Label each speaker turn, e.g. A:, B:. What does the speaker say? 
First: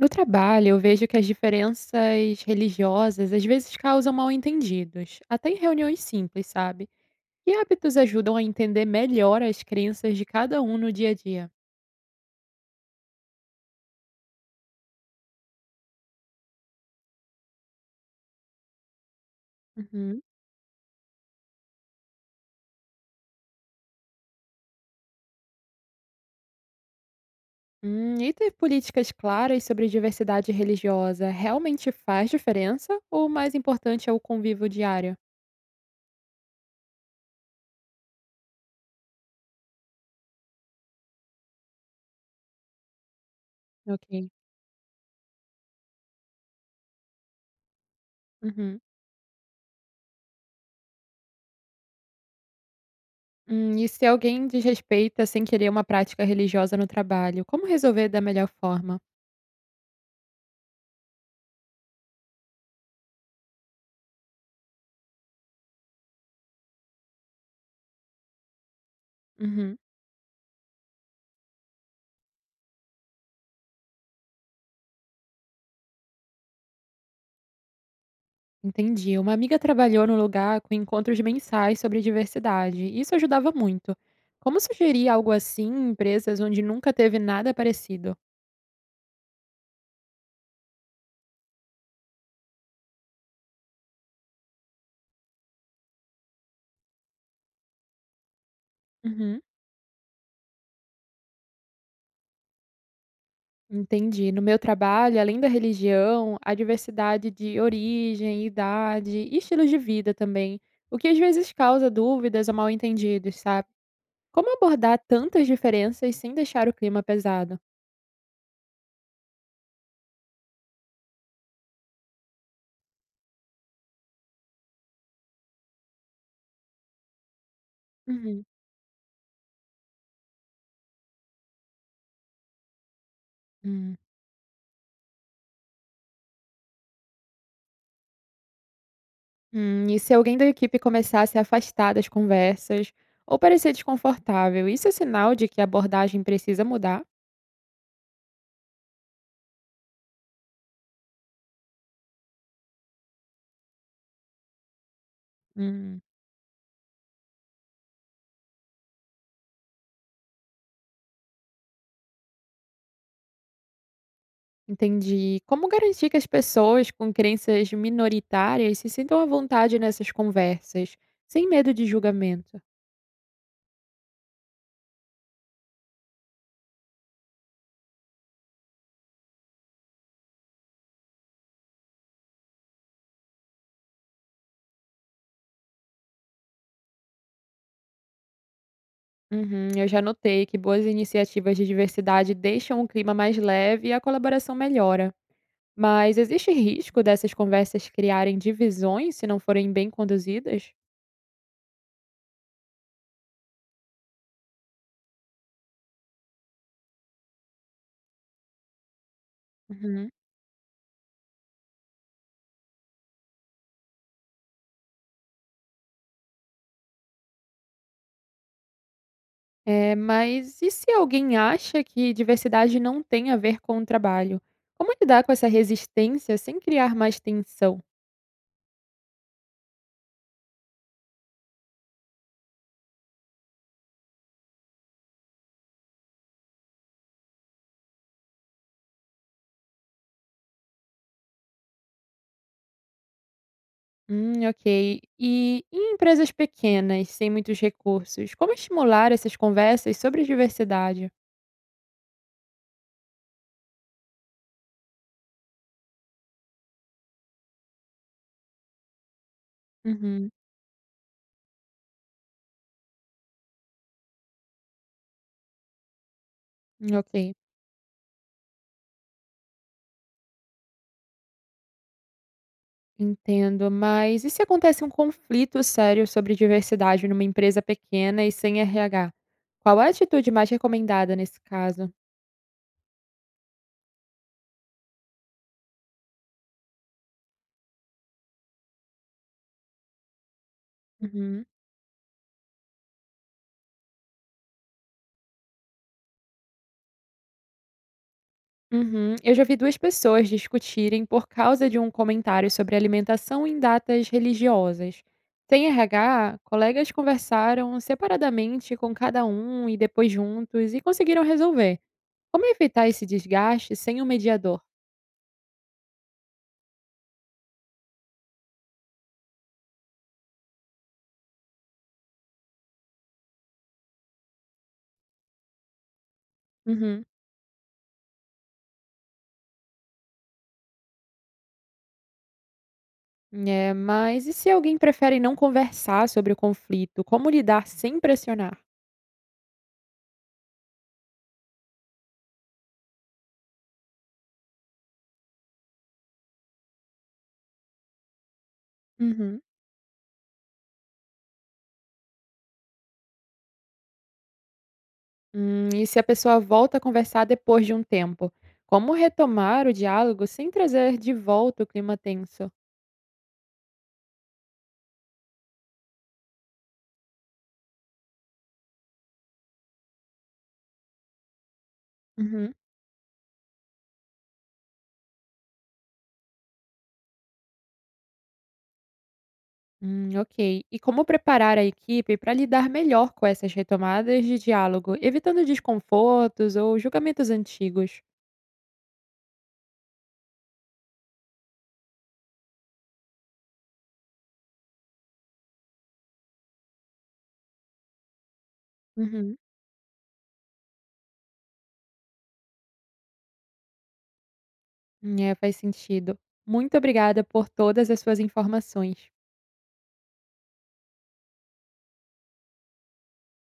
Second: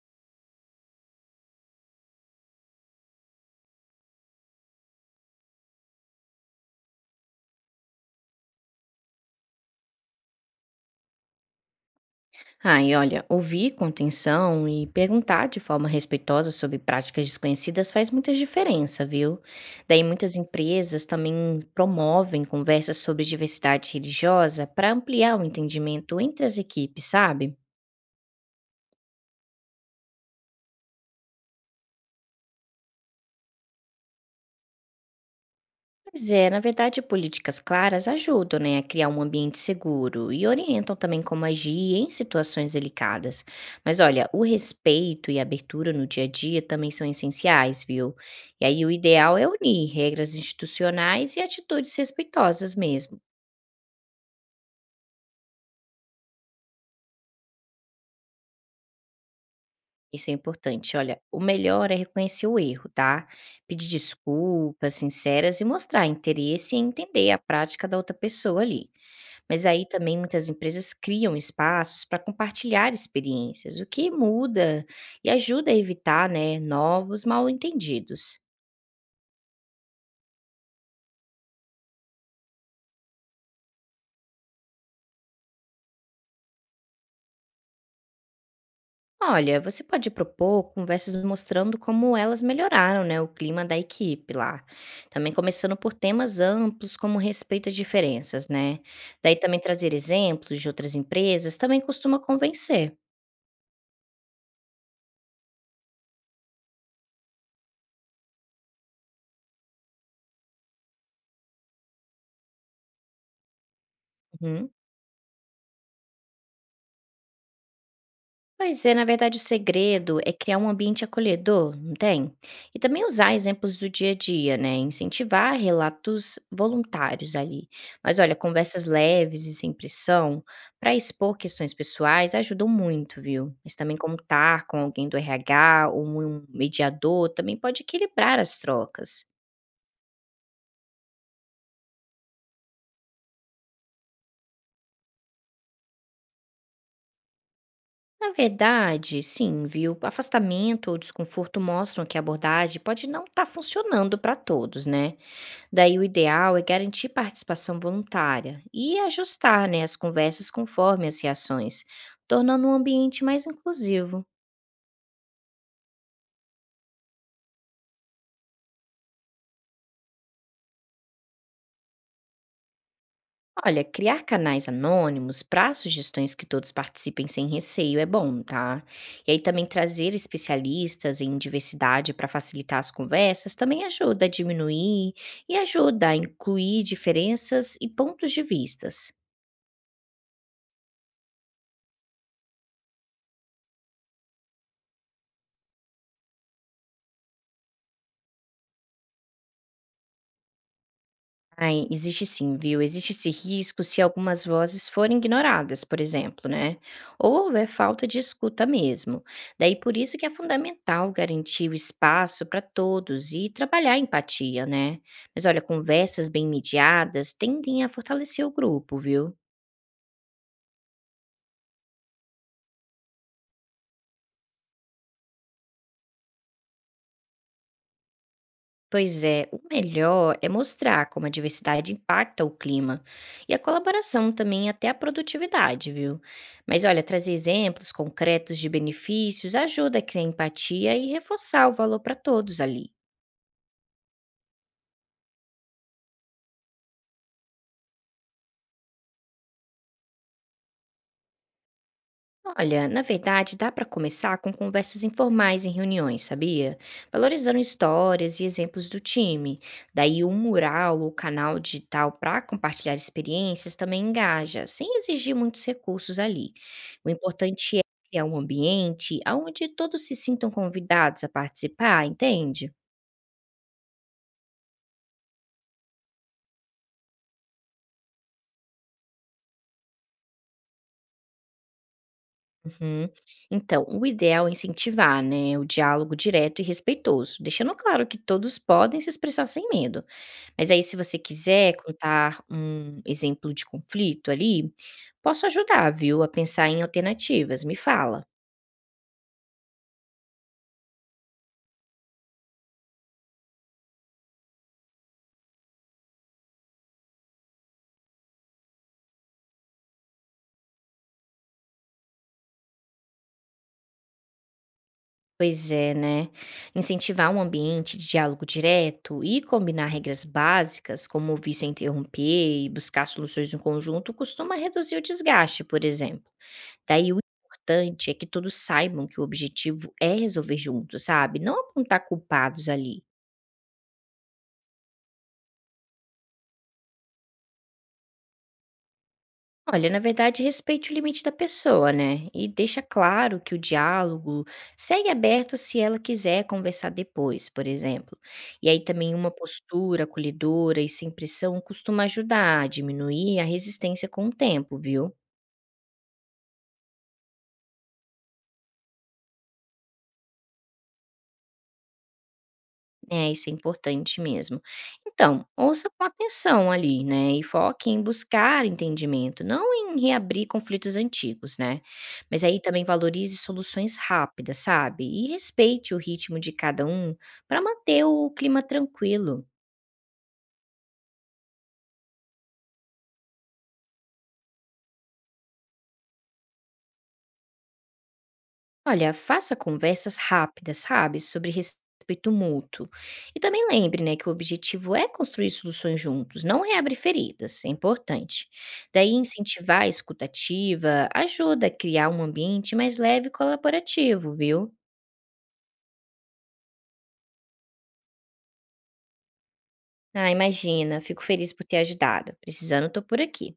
A: No trabalho, eu vejo que as diferenças religiosas às vezes causam mal-entendidos, até em reuniões simples, sabe? Que hábitos ajudam a entender melhor as crenças de cada um no dia a dia?
B: Ah, e olha, ouvir com atenção e perguntar de forma respeitosa sobre práticas desconhecidas faz muita diferença, viu? Daí
A: Uhum.
B: muitas empresas também promovem conversas sobre diversidade religiosa para ampliar o entendimento entre as equipes, sabe?
A: E ter políticas claras sobre diversidade religiosa realmente faz diferença? Ou o mais importante é o convívio diário?
B: Pois é, na verdade, políticas claras ajudam, né, a criar um ambiente seguro e orientam também como agir em situações delicadas. Mas olha,
A: Ok.
B: o respeito e a abertura no dia a dia também são essenciais, viu? E
A: Uhum.
B: aí o ideal é unir regras institucionais e atitudes respeitosas mesmo.
A: E se alguém desrespeita sem querer uma prática religiosa no trabalho, como resolver da melhor forma?
B: Isso é importante. Olha, o melhor é reconhecer o erro, tá? Pedir desculpas sinceras e mostrar interesse em entender a prática da outra pessoa ali. Mas
A: Uhum.
B: aí também muitas empresas criam espaços para compartilhar experiências, o que muda e ajuda a evitar, né, novos mal-entendidos.
A: Entendi. Uma amiga trabalhou no lugar com encontros mensais sobre diversidade. E isso ajudava muito. Como sugerir algo assim em empresas onde nunca teve nada parecido?
B: Olha, você pode propor conversas mostrando como elas melhoraram, né, o clima da equipe lá. Também começando por temas amplos, como respeito às diferenças, né? Daí
A: Uhum.
B: também trazer exemplos de outras empresas também costuma convencer.
A: Entendi. No meu trabalho, além da religião, a diversidade de origem, idade e estilos de vida também, o que às vezes causa dúvidas ou mal-entendidos, sabe? Como
B: Uhum.
A: abordar tantas diferenças sem deixar o clima pesado?
B: Pois é, na verdade, o segredo é criar um ambiente acolhedor, não tem? E também usar exemplos do dia a dia, né? Incentivar relatos voluntários ali. Mas olha,
A: Uhum.
B: conversas leves e sem pressão para expor questões pessoais ajudam muito, viu? Mas
A: Hum.
B: também contar com alguém do RH ou um mediador também pode equilibrar as trocas.
A: E se alguém da equipe começar a se afastar das conversas ou parecer desconfortável, isso é sinal de que a abordagem precisa mudar?
B: Na verdade, sim, viu? Afastamento ou desconforto mostram que a abordagem pode não estar funcionando para todos, né? Daí
A: Hum,
B: o ideal é garantir participação voluntária e ajustar, né, as conversas conforme as reações, tornando o ambiente mais inclusivo.
A: entendi. Como garantir que as pessoas com crenças minoritárias se sintam à vontade nessas conversas, sem medo de julgamento?
B: Olha, criar canais anônimos para sugestões que todos participem sem receio é bom, tá? E aí também trazer especialistas em diversidade para facilitar as conversas também ajuda a diminuir e ajuda a incluir diferenças e pontos de vistas.
A: Uhum, eu já notei que boas iniciativas de diversidade deixam o clima mais leve e a colaboração melhora. Mas existe risco dessas conversas criarem divisões se não forem bem conduzidas?
B: Ai, existe sim, viu? Existe esse risco se algumas vozes forem ignoradas, por exemplo, né? Ou houver falta de escuta mesmo. Daí por isso que é fundamental garantir o espaço para todos e trabalhar a empatia, né? Mas olha, conversas bem mediadas tendem a fortalecer o grupo, viu?
A: É, mas e se alguém acha que diversidade não tem a ver com o trabalho? Como lidar com essa resistência sem criar mais tensão?
B: Pois é, o melhor é mostrar como a diversidade impacta o clima e a colaboração também até a produtividade, viu? Mas olha, trazer exemplos concretos de benefícios ajuda a criar empatia e reforçar o valor para todos ali.
A: Ok. E em empresas pequenas, sem muitos recursos, como estimular essas conversas sobre diversidade?
B: Olha, na verdade, dá para começar com conversas informais em reuniões, sabia? Valorizando histórias e exemplos do time. Daí,
A: Uhum,
B: um mural ou canal digital para compartilhar experiências também engaja, sem exigir muitos recursos ali. O
A: ok.
B: importante é criar um ambiente onde todos se sintam convidados a participar, entende?
A: Entendo. Mas e se acontece um conflito sério sobre diversidade numa empresa pequena e sem RH? Qual a atitude mais recomendada nesse caso?
B: Uhum. Então, o ideal é incentivar, né, o diálogo direto e respeitoso, deixando claro que todos podem se expressar sem medo. Mas aí se você
A: Uhum.
B: quiser contar um exemplo de conflito ali, posso ajudar, viu, a pensar em alternativas, me fala.
A: Uhum. Eu já vi duas pessoas discutirem por causa de um comentário sobre alimentação em datas religiosas. Sem RH, colegas conversaram separadamente com cada um e depois juntos e conseguiram resolver. Como evitar esse desgaste sem um mediador?
B: Pois é, né? Incentivar um ambiente de diálogo direto e combinar regras básicas, como ouvir sem interromper e buscar soluções no conjunto, costuma reduzir o desgaste, por exemplo.
A: Uhum.
B: Daí o importante é que todos saibam que o objetivo é resolver juntos, sabe? Não apontar culpados ali.
A: É, mas e se alguém prefere não conversar sobre o conflito? Como lidar sem pressionar?
B: Olha, na verdade, respeite o limite da pessoa, né? E deixa claro que o diálogo segue aberto se ela quiser conversar depois, por exemplo. E aí também uma
A: Uhum.
B: postura acolhedora e sem pressão costuma ajudar a diminuir a resistência com o tempo, viu?
A: E se a pessoa volta a conversar depois de um tempo? Como retomar o diálogo sem trazer de volta o clima tenso?
B: É, isso é importante mesmo. Então, ouça com atenção ali, né? E foque em buscar entendimento, não em reabrir conflitos antigos, né? Mas
A: Uhum.
B: aí também valorize soluções rápidas, sabe? E respeite o ritmo de cada um para manter o clima tranquilo.
A: Ok. E como preparar a equipe para lidar melhor com essas retomadas de diálogo, evitando desconfortos ou julgamentos antigos?
B: Olha, faça conversas rápidas, sabe, sobre respeito mútuo. E também lembre, né, que o objetivo é construir soluções juntos, não reabrir feridas, é importante. Daí
A: Uhum.
B: incentivar a escutativa ajuda a criar um ambiente mais leve e colaborativo, viu?
A: É, faz sentido. Muito obrigada por todas as suas informações.
B: Ah, imagina, fico feliz por ter ajudado. Precisando, tô por aqui.